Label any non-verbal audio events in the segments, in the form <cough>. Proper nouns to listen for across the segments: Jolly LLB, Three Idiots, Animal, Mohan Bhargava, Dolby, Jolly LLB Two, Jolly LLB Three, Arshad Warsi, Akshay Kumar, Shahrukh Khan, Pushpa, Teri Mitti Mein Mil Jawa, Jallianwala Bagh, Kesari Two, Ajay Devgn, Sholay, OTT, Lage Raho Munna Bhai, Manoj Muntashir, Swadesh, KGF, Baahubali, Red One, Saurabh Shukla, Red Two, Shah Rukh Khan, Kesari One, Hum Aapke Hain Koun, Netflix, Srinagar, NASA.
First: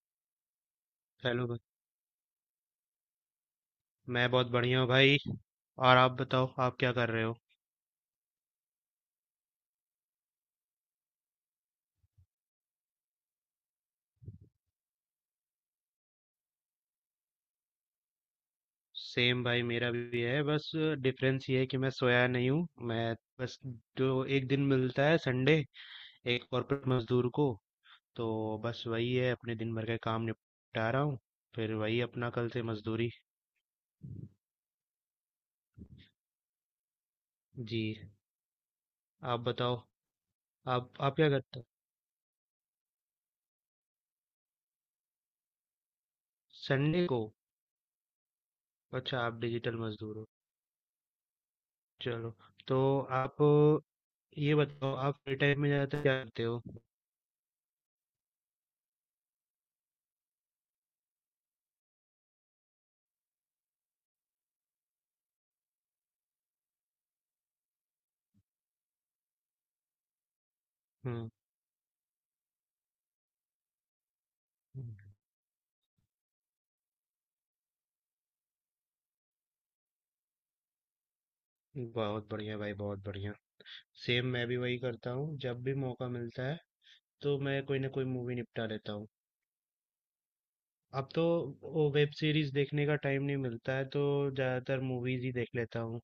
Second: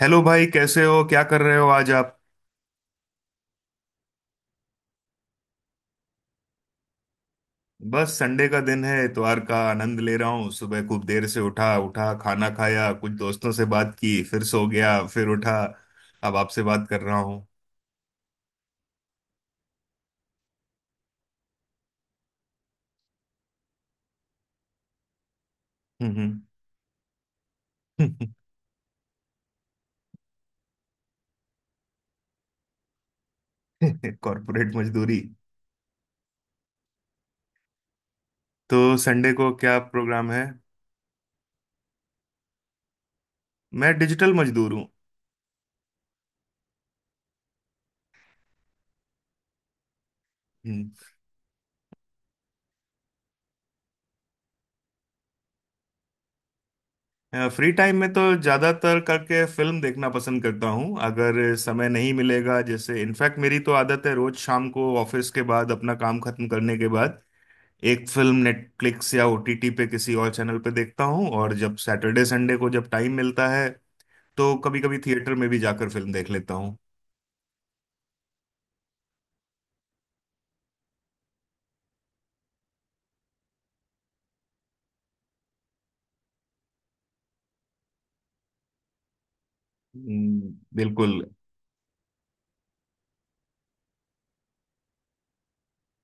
Hello भाई कैसे हो क्या कर हेलो रहे भाई। हो आज आप। मैं बहुत बढ़िया हूँ भाई। और आप बताओ आप क्या कर रहे हो। बस संडे का दिन है इतवार का आनंद ले रहा हूँ। सुबह खूब देर से उठा उठा खाना खाया कुछ दोस्तों से बात की फिर सो गया फिर उठा। अब आपसे बात कर रहा हूँ। सेम भाई मेरा भी है। बस डिफरेंस ये है कि मैं सोया नहीं हूँ। मैं बस, जो एक दिन मिलता है संडे हम्म। एक कॉर्पोरेट मजदूर को, तो बस वही है, अपने दिन भर के काम निपटा रहा हूँ। फिर वही अपना कल से मजदूरी। <laughs> कॉर्पोरेट मजदूरी। जी। तो संडे आप को बताओ क्या प्रोग्राम है। आप क्या करते हो मैं डिजिटल मजदूर हूँ। संडे को। अच्छा, आप डिजिटल मजदूर हो। चलो, तो आप ये बताओ, आप फ्री टाइम में ज़्यादातर क्या करते हो। फ्री टाइम में तो ज्यादातर करके फिल्म देखना पसंद करता हूँ अगर समय नहीं मिलेगा जैसे इनफैक्ट मेरी तो आदत है रोज शाम को ऑफिस के बाद अपना काम खत्म करने के बाद एक फिल्म नेटफ्लिक्स या ओटीटी पे किसी और चैनल पे देखता हूँ। और जब सैटरडे संडे को जब टाइम मिलता है तो कभी हम्म। कभी थिएटर में भी जाकर फिल्म देख लेता हूँ। बहुत बढ़िया भाई, बहुत बढ़िया। सेम, मैं भी वही करता हूँ, जब भी मौका मिलता है तो मैं कोई ना कोई मूवी निपटा लेता हूँ। अब बिल्कुल। तो वो वेब सीरीज देखने का टाइम नहीं मिलता है तो ज्यादातर मूवीज ही देख लेता हूँ।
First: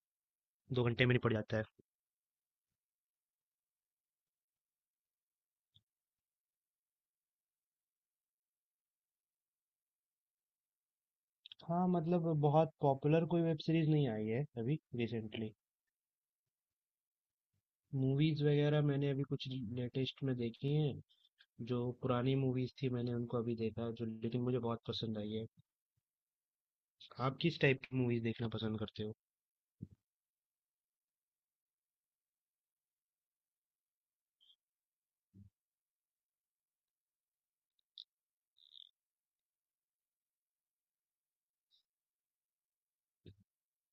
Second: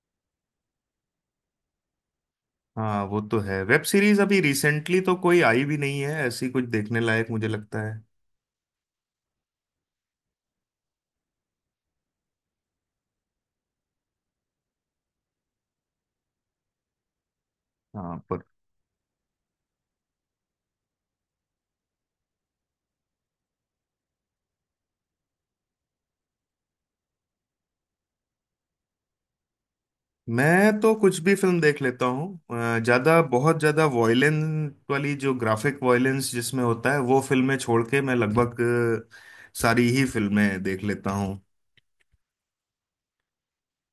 2 घंटे में निपट जाता है। हाँ वो तो है। वेब सीरीज अभी रिसेंटली तो कोई आई भी नहीं है ऐसी कुछ देखने लायक मुझे लगता है। हाँ मतलब बहुत पॉपुलर कोई वेब सीरीज नहीं आई है अभी रिसेंटली। हाँ मूवीज पर वगैरह मैंने अभी कुछ लेटेस्ट में देखी हैं। जो पुरानी मूवीज थी मैंने उनको अभी देखा जो, लेकिन मुझे बहुत पसंद आई है। आप किस टाइप की मूवीज देखना पसंद करते हो। मैं तो कुछ भी फिल्म देख लेता हूँ, ज्यादा बहुत ज्यादा वॉयलेंस वाली जो ग्राफिक वॉयलेंस जिसमें होता है वो फिल्में छोड़ के मैं लगभग सारी ही फिल्में देख लेता हूँ।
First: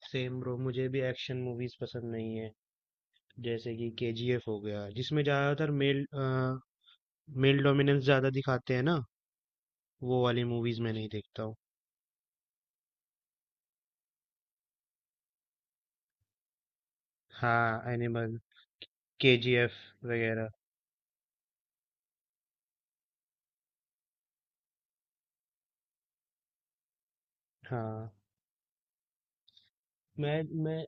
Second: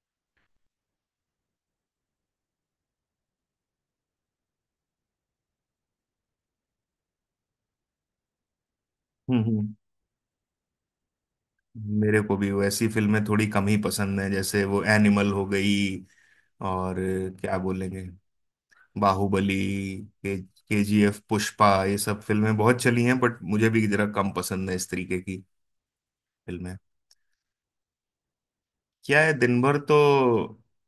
सेम ब्रो, मुझे भी एक्शन मूवीज पसंद नहीं है। जैसे कि केजीएफ हो गया जिसमें ज्यादातर मेल मेल डोमिनेंस ज्यादा दिखाते हैं ना। हम्म। वो वाली मूवीज मैं नहीं देखता हूँ। मेरे को भी वैसी फिल्में थोड़ी कम ही पसंद है जैसे वो एनिमल हो गई और क्या हाँ, बोलेंगे एनिमल, बाहुबली केजीएफ के वगैरह। केजीएफ पुष्पा ये सब फिल्में बहुत चली हैं बट मुझे भी जरा कम पसंद है इस तरीके की फिल्में। हाँ। क्या है दिन भर तो। मैं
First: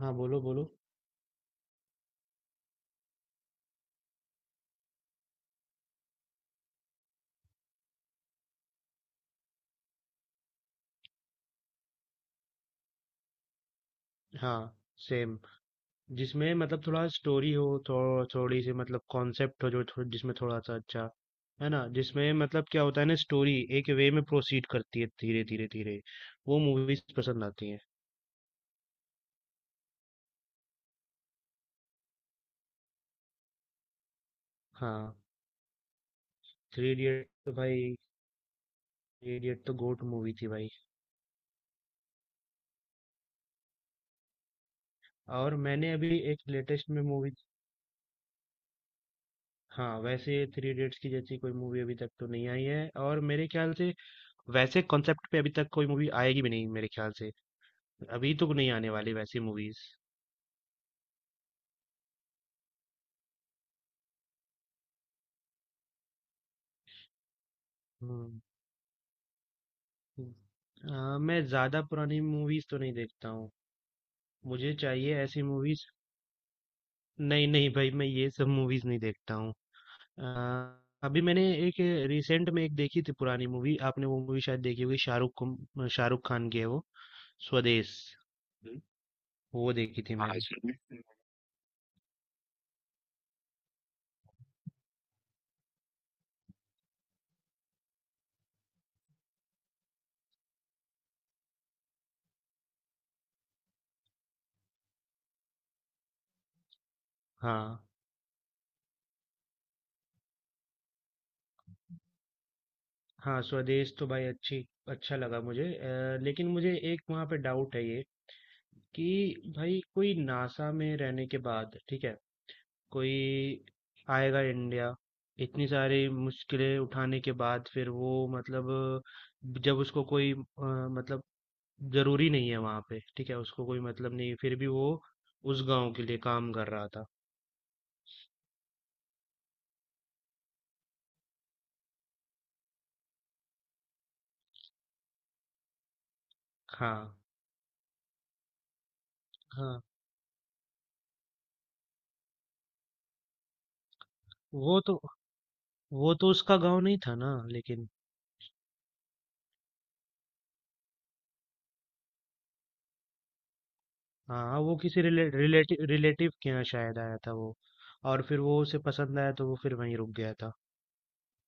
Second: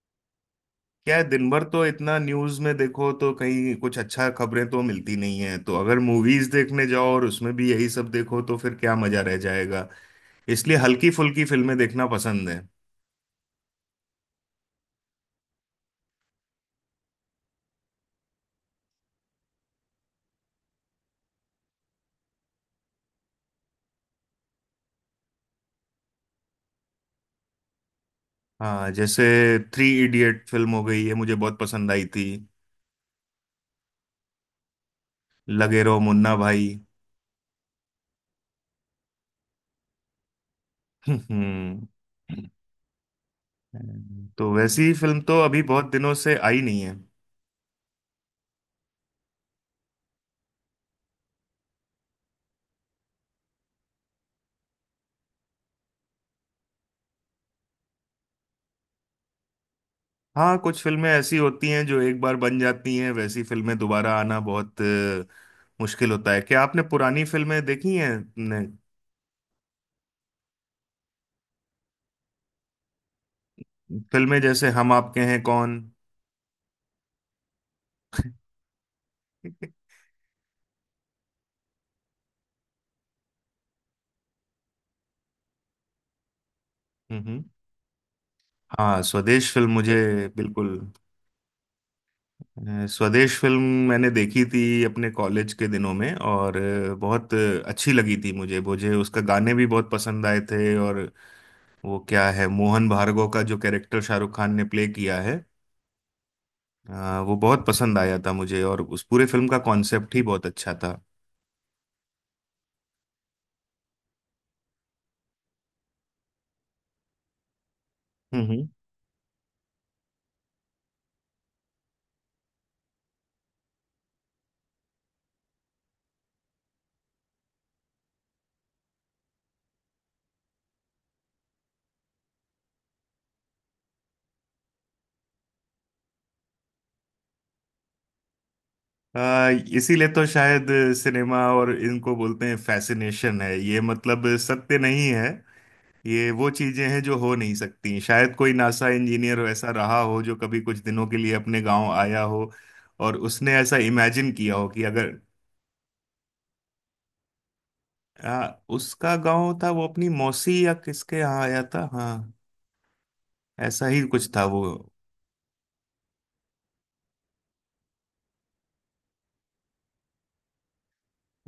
हाँ, बोलो बोलो। क्या है दिन भर तो इतना न्यूज में देखो तो कहीं कुछ अच्छा खबरें तो मिलती नहीं है तो अगर मूवीज देखने जाओ और उसमें भी यही सब देखो तो फिर क्या मजा रह जाएगा। इसलिए हल्की फुल्की फिल्में देखना पसंद है। हाँ, सेम, जिसमें मतलब थोड़ा स्टोरी हो, थोड़ी सी मतलब कॉन्सेप्ट हो, जो जिसमें थोड़ा सा अच्छा है ना। जिसमें मतलब क्या होता है ना, स्टोरी एक वे में प्रोसीड करती है धीरे धीरे धीरे। वो मूवीज पसंद आती हैं। हाँ जैसे थ्री इडियट फिल्म हो गई ये मुझे बहुत पसंद आई थी। हाँ। लगे रहो मुन्ना भाई। थ्री इडियट तो भाई, थ्री इडियट तो गोट मूवी थी भाई। <laughs> हम्म। तो वैसी फिल्म तो और अभी बहुत मैंने दिनों अभी से एक आई नहीं लेटेस्ट है। में मूवी। हाँ वैसे थ्री इडियट्स की जैसी कोई मूवी अभी तक तो नहीं आई है, और मेरे ख्याल से वैसे कॉन्सेप्ट पे अभी तक कोई मूवी आएगी भी नहीं मेरे ख्याल से। अभी तो नहीं आने वाली वैसी मूवीज। हाँ कुछ फिल्में ऐसी होती हैं जो एक बार बन जाती हैं वैसी फिल्में दोबारा आना बहुत मुश्किल होता है। क्या आपने पुरानी फिल्में देखी हैं। हम्म। ने- मैं ज्यादा पुरानी मूवीज तो नहीं देखता हूँ। फिल्में जैसे मुझे हम चाहिए आपके हैं ऐसी कौन। मूवीज। नहीं नहीं भाई, मैं ये सब मूवीज नहीं देखता हूँ। <laughs> आ, अभी मैंने एक रिसेंट में एक देखी थी पुरानी मूवी। आपने वो मूवी शायद देखी होगी, शाहरुख खान की है वो, हम्म। स्वदेश, हुँ। हाँ स्वदेश फिल्म वो मुझे देखी थी हाँ, मैंने। बिल्कुल। इसमें। स्वदेश फिल्म मैंने देखी थी अपने कॉलेज के दिनों में और बहुत अच्छी लगी थी मुझे। मुझे उसका गाने भी बहुत पसंद आए थे। और वो क्या है मोहन भार्गव का जो कैरेक्टर शाहरुख खान ने प्ले किया है, वो बहुत हाँ, पसंद आया था मुझे और उस पूरे फिल्म का कॉन्सेप्ट ही बहुत अच्छा था। हाँ, स्वदेश तो भाई अच्छी अच्छा लगा मुझे, लेकिन मुझे एक वहाँ पे डाउट है ये, हम्म हम्म। कि भाई कोई नासा में रहने के बाद, ठीक है, कोई आएगा इंडिया, इतनी सारी मुश्किलें उठाने के बाद फिर वो मतलब जब उसको कोई मतलब ज़रूरी नहीं है वहाँ पे, ठीक है, उसको कोई मतलब नहीं है, फिर भी वो उस गाँव के लिए काम कर रहा था। आ, इसीलिए तो शायद सिनेमा और इनको बोलते हैं फैसिनेशन है, ये मतलब सत्य नहीं है। ये वो चीजें हैं हाँ, जो हो नहीं सकती। शायद कोई नासा इंजीनियर वैसा हाँ। रहा हो जो कभी कुछ दिनों के लिए अपने गांव आया हो और उसने ऐसा इमेजिन किया हो वो कि तो अगर वो तो उसका गांव नहीं था ना, लेकिन। आ, उसका गांव था वो अपनी मौसी या किसके यहाँ आया था। हाँ ऐसा ही कुछ था हाँ वो। वो किसी रिलेटिव रिलेटिव के यहाँ शायद आया था वो। और फिर वो उसे पसंद आया तो वो फिर वहीं रुक गया था।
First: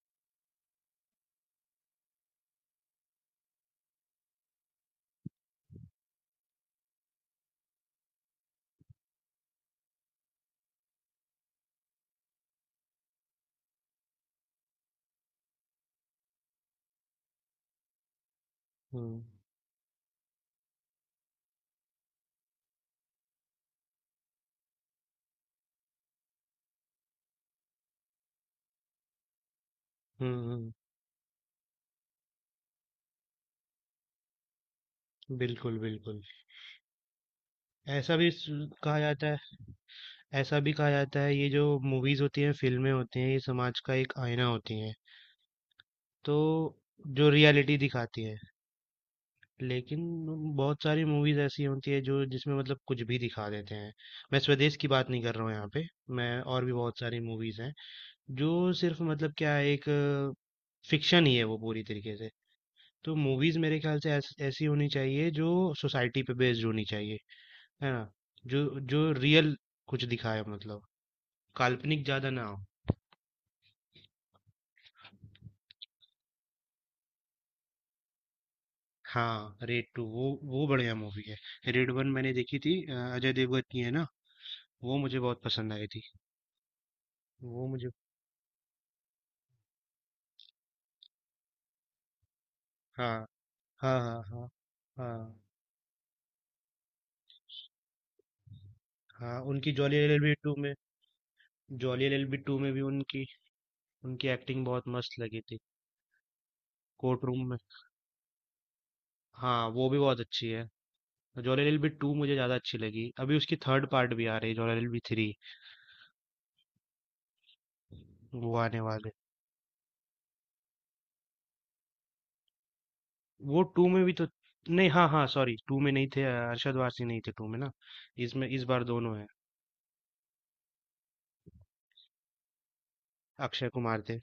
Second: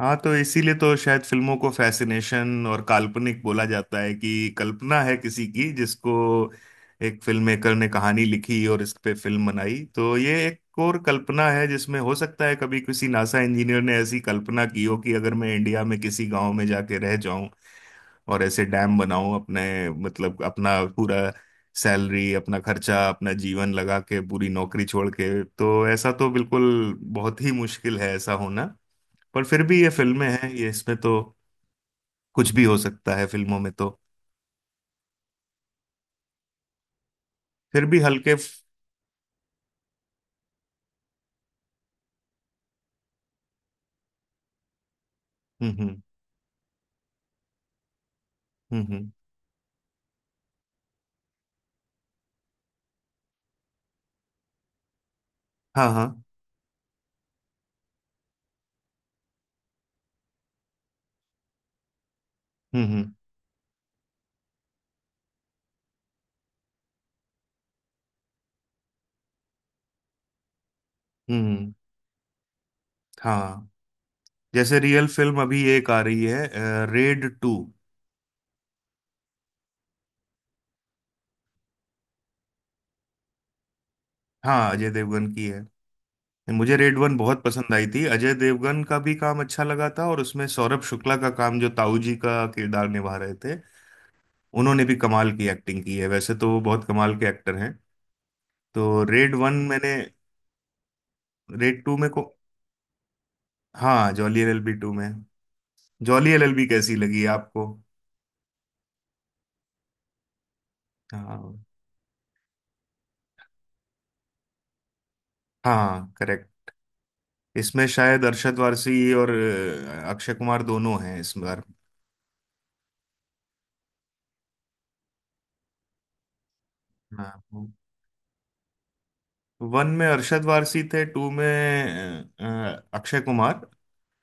हाँ तो इसीलिए तो शायद फिल्मों को फैसिनेशन और काल्पनिक बोला जाता है कि कल्पना है किसी की, जिसको एक फिल्म मेकर ने कहानी लिखी और इस पे फिल्म बनाई। तो ये एक और कल्पना है जिसमें हो सकता है कभी किसी नासा इंजीनियर ने ऐसी कल्पना की हो कि अगर मैं इंडिया में किसी गांव में जाके रह जाऊं और ऐसे डैम हम्म बनाऊं अपने, मतलब अपना पूरा सैलरी अपना खर्चा अपना जीवन लगा के पूरी नौकरी छोड़ के, तो ऐसा तो बिल्कुल बहुत ही मुश्किल है ऐसा होना। पर फिर भी ये फिल्में हैं, हम्म। ये इसमें तो कुछ भी हो सकता है फिल्मों में तो। बिल्कुल बिल्कुल। फिर भी ऐसा भी हल्के। सु- कहा जाता है ऐसा भी कहा जाता है, ये जो मूवीज होती हैं फिल्में होती हैं ये समाज का एक आईना होती हैं। हम्म। तो जो रियलिटी दिखाती है, हम्म हम्म, लेकिन बहुत सारी मूवीज ऐसी होती है जो, जिसमें मतलब कुछ भी दिखा देते हैं। मैं स्वदेश की बात नहीं कर रहा हूँ यहाँ पे। हाँ। हाँ। मैं और भी बहुत सारी मूवीज हैं जो सिर्फ मतलब क्या एक फिक्शन ही है, वो पूरी तरीके से। हम्म। तो मूवीज मेरे ख्याल से ऐसी होनी चाहिए जो सोसाइटी पे बेस्ड होनी चाहिए। है ना, जो जो रियल कुछ दिखाए, मतलब हम्म हम्म, काल्पनिक ज्यादा ना हो। हाँ जैसे रियल फिल्म अभी एक आ रही है रेड टू। हाँ रेड टू, वो बढ़िया मूवी है। रेड वन मैंने देखी थी, अजय देवगन की है ना। हाँ अजय वो मुझे देवगन बहुत की पसंद है। आई थी। मुझे रेड वन बहुत वो पसंद आई मुझे। थी। अजय देवगन का भी काम अच्छा लगा था और उसमें सौरभ शुक्ला का काम जो ताऊ जी का किरदार निभा हाँ, रहे थे, हाँ, हाँ, हाँ, उन्होंने भी हाँ, कमाल की एक्टिंग की है, वैसे तो वो बहुत कमाल के एक्टर हैं। तो रेड हाँ। वन उनकी मैंने, जॉली एलएलबी टू में। रेड टू जॉली में को, एलएलबी टू में भी उनकी हाँ उनकी Jolly L L acting B बहुत टू में मस्त लगी थी। जॉली एलएलबी कैसी लगी कोर्ट रूम में। आपको। हाँ वो भी बहुत अच्छी है। हाँ जॉली एलबी टू मुझे ज्यादा अच्छी लगी, अभी उसकी थर्ड पार्ट भी आ रही है जॉली एलबी थ्री। हाँ करेक्ट। इसमें शायद वो अरशद आने वारसी वाले, और अक्षय कुमार दोनों हैं इस बार। वो टू में भी तो नहीं, हाँ हाँ सॉरी, टू में नहीं थे, अरशद वारसी नहीं हाँ थे टू में ना। इसमें इस बार दोनों है। वन में अरशद वारसी थे, टू में अक्षय कुमार। अक्षय कुमार थे।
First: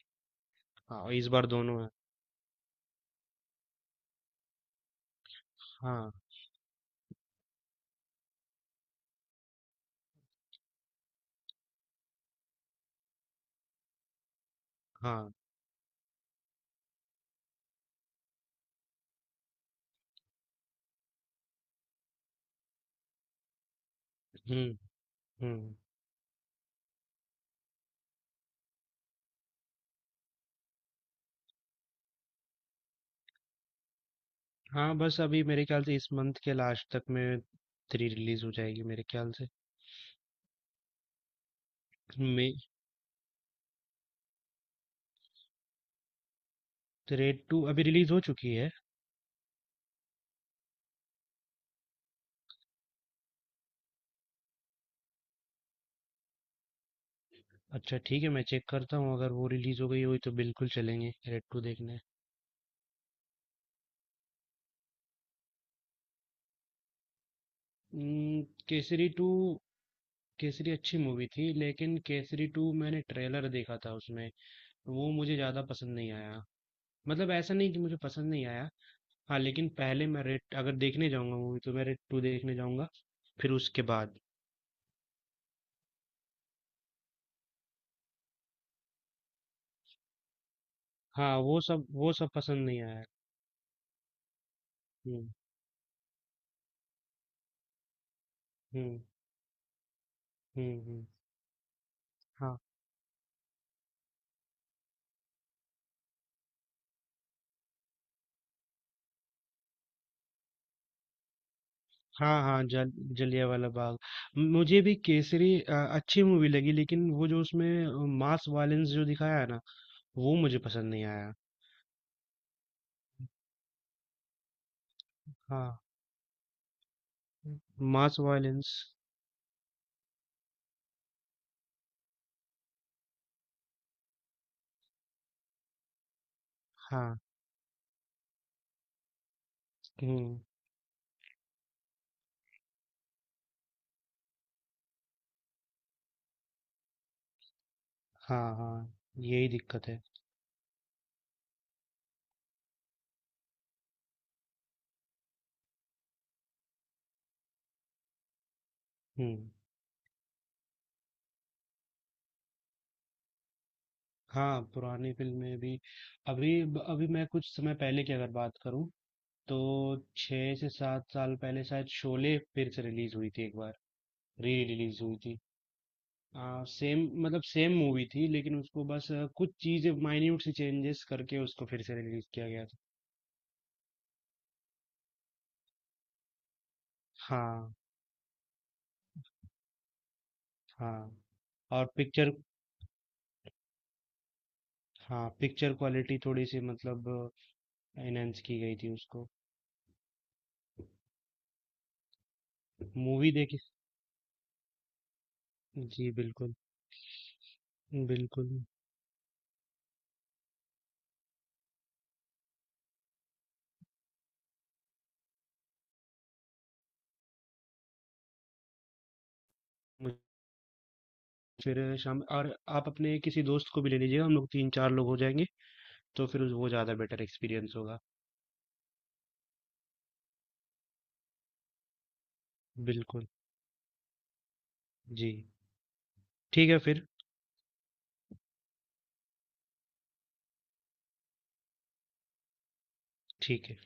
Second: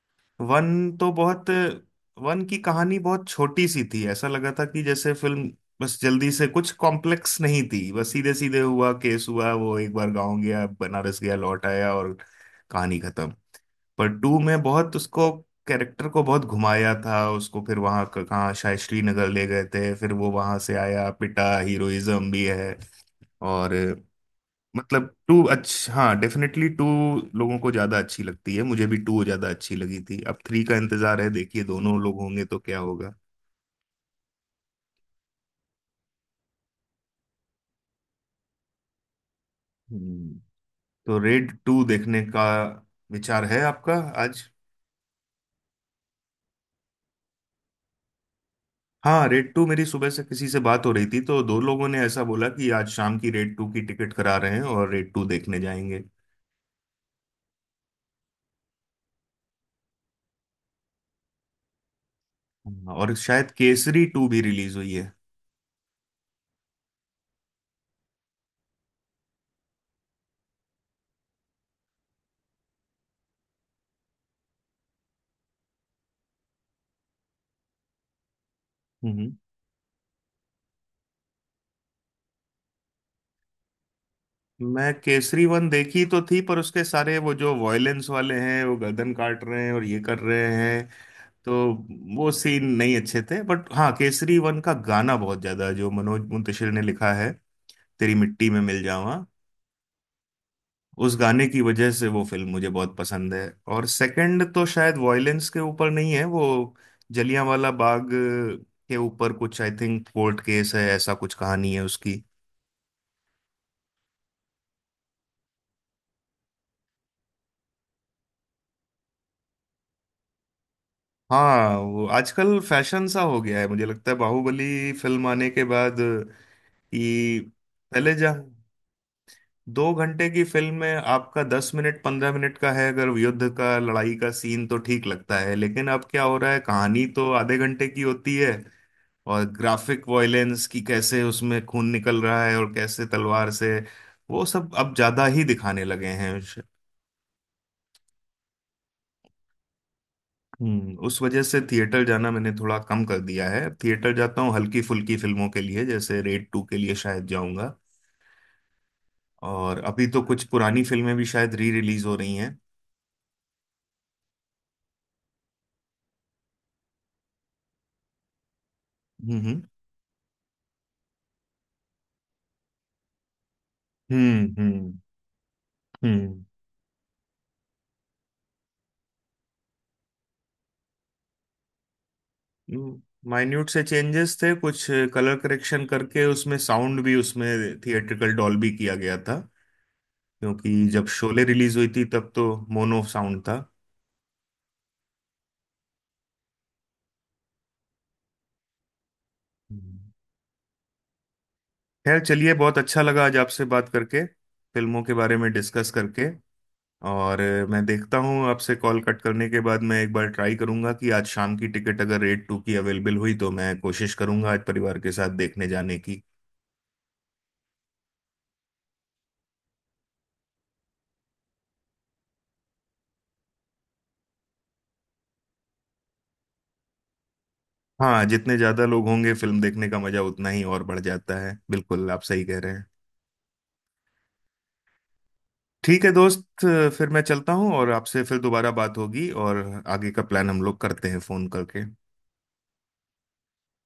वन तो हाँ इस बार बहुत। दोनों है। वन की कहानी बहुत छोटी सी थी, ऐसा लगा था कि जैसे फिल्म बस हाँ जल्दी से, कुछ कॉम्प्लेक्स नहीं थी, बस सीधे सीधे हुआ केस हुआ वो एक बार गांव गया बनारस गया लौट आया और कहानी खत्म। पर टू में बहुत उसको हाँ। कैरेक्टर को बहुत घुमाया था, उसको फिर वहां कहाँ शायद श्रीनगर ले गए थे, फिर वो वहां से आया, पिटा, हीरोइज्म भी है। और हम्म मतलब टू हम्म। अच्छा, हाँ डेफिनेटली टू लोगों को ज्यादा अच्छी लगती है। मुझे भी टू ज्यादा अच्छी लगी थी। अब थ्री का इंतजार है, देखिए दोनों लोग होंगे तो क्या होगा। हाँ बस अभी मेरे ख्याल से इस मंथ के लास्ट तक में थ्री रिलीज हो जाएगी मेरे ख्याल से। हम्म। तो रेड टू देखने का मे विचार है आपका आज। रेड टू अभी रिलीज हो चुकी है। हाँ रेड टू, मेरी सुबह से किसी से बात हो रही थी तो दो लोगों ने ऐसा बोला कि आज शाम की रेड टू की टिकट करा रहे हैं और रेड टू देखने जाएंगे। अच्छा ठीक है, मैं चेक करता हूँ, अगर वो रिलीज़ हो गई हुई तो बिल्कुल चलेंगे रेड टू देखने। हाँ, और शायद केसरी टू भी रिलीज हुई है। हम्म। केसरी टू, केसरी अच्छी मूवी थी लेकिन केसरी टू मैंने ट्रेलर देखा था उसमें, वो मुझे ज़्यादा पसंद नहीं आया। मतलब ऐसा नहीं कि मुझे पसंद नहीं आया। हम्म। हाँ लेकिन पहले मैं रेड, अगर देखने जाऊंगा मूवी तो मैं रेड टू देखने जाऊंगा फिर उसके बाद। मैं केसरी वन देखी तो थी, पर उसके सारे वो जो वॉयलेंस वाले हैं वो गर्दन काट रहे हैं और ये कर रहे हैं, हाँ, तो वो सब वो सीन पसंद नहीं नहीं आया। अच्छे थे। बट हाँ केसरी वन का गाना हम्म बहुत ज्यादा है, जो मनोज मुंतशिर ने लिखा है। तेरी मिट्टी में मिल हम्म। जावा। हम्म। उस गाने की वजह से वो फिल्म हाँ। मुझे बहुत पसंद है। और सेकंड तो शायद वॉयलेंस के ऊपर नहीं है वो, जलियांवाला बाग के ऊपर कुछ, आई थिंक कोर्ट केस है, ऐसा कुछ कहानी है उसकी। हाँ, हाँ, जल जलियांवाला बाग। मुझे भी केसरी अच्छी मूवी लगी, लेकिन वो जो उसमें मास वायलेंस जो दिखाया है ना, वो मुझे पसंद नहीं आया। हाँ वो आजकल फैशन सा हो गया है मुझे लगता है बाहुबली फिल्म आने के हाँ, बाद कि पहले मास जा वायलेंस। 2 घंटे की फिल्म में आपका 10 मिनट 15 मिनट का है अगर युद्ध का, लड़ाई का सीन, तो ठीक लगता है। लेकिन अब क्या हो रहा है, कहानी हाँ, तो आधे घंटे की होती है और ग्राफिक हम्म, वॉयलेंस की कैसे उसमें खून निकल रहा है और कैसे तलवार से, वो सब अब ज्यादा ही दिखाने लगे हैं। हाँ, हाँ, यही दिक्कत है। हम्म, उस वजह से थिएटर जाना मैंने थोड़ा कम कर दिया है। थिएटर जाता हूँ हल्की फुल्की फिल्मों के लिए, जैसे रेड टू के लिए शायद जाऊंगा। हम्म। और अभी तो कुछ पुरानी फिल्में भी शायद री रिलीज हो रही हैं। हाँ, पुरानी फिल्में भी। अभी अभी मैं कुछ समय पहले की अगर बात करूँ, तो हम्म 6 से 7 साल पहले शायद शोले फिर से रिलीज हुई थी एक बार, हम्म री हम्म रिलीज हुई थी। हम्म सेम, मतलब सेम मूवी थी लेकिन उसको बस कुछ चीजें माइन्यूट सी चेंजेस करके उसको फिर से रिलीज किया गया था। हम्म। माइन्यूट से चेंजेस थे कुछ, कलर करेक्शन करके, उसमें साउंड भी उसमें हाँ थिएट्रिकल डॉल्बी किया गया था। क्योंकि जब हाँ, शोले रिलीज और हुई थी तब पिक्चर, तो मोनो साउंड था। हाँ पिक्चर क्वालिटी थोड़ी सी मतलब एनहेंस की गई थी उसको। हम्म। खैर चलिए, बहुत अच्छा लगा मूवी आज देखी। आपसे बात करके, फिल्मों के बारे में डिस्कस जी करके। बिल्कुल। और मैं देखता हूँ, बिल्कुल। आपसे कॉल कट करने के बाद मैं एक बार ट्राई करूंगा कि आज शाम की टिकट अगर रेट टू की अवेलेबल हुई तो मैं कोशिश करूंगा आज परिवार के साथ देखने जाने की। मुझे फिर शाम, और आप अपने किसी दोस्त को भी ले लीजिएगा, हम लोग तीन चार लोग हो जाएंगे तो फिर वो ज़्यादा बेटर एक्सपीरियंस होगा। हाँ जितने ज्यादा लोग होंगे फिल्म देखने का मजा उतना ही और बढ़ जाता है, बिल्कुल आप सही कह रहे हैं। बिल्कुल। जी। ठीक है दोस्त, ठीक है फिर। फिर मैं चलता हूँ और आपसे फिर दोबारा बात होगी और आगे का प्लान हम लोग करते हैं फोन करके। ठीक है।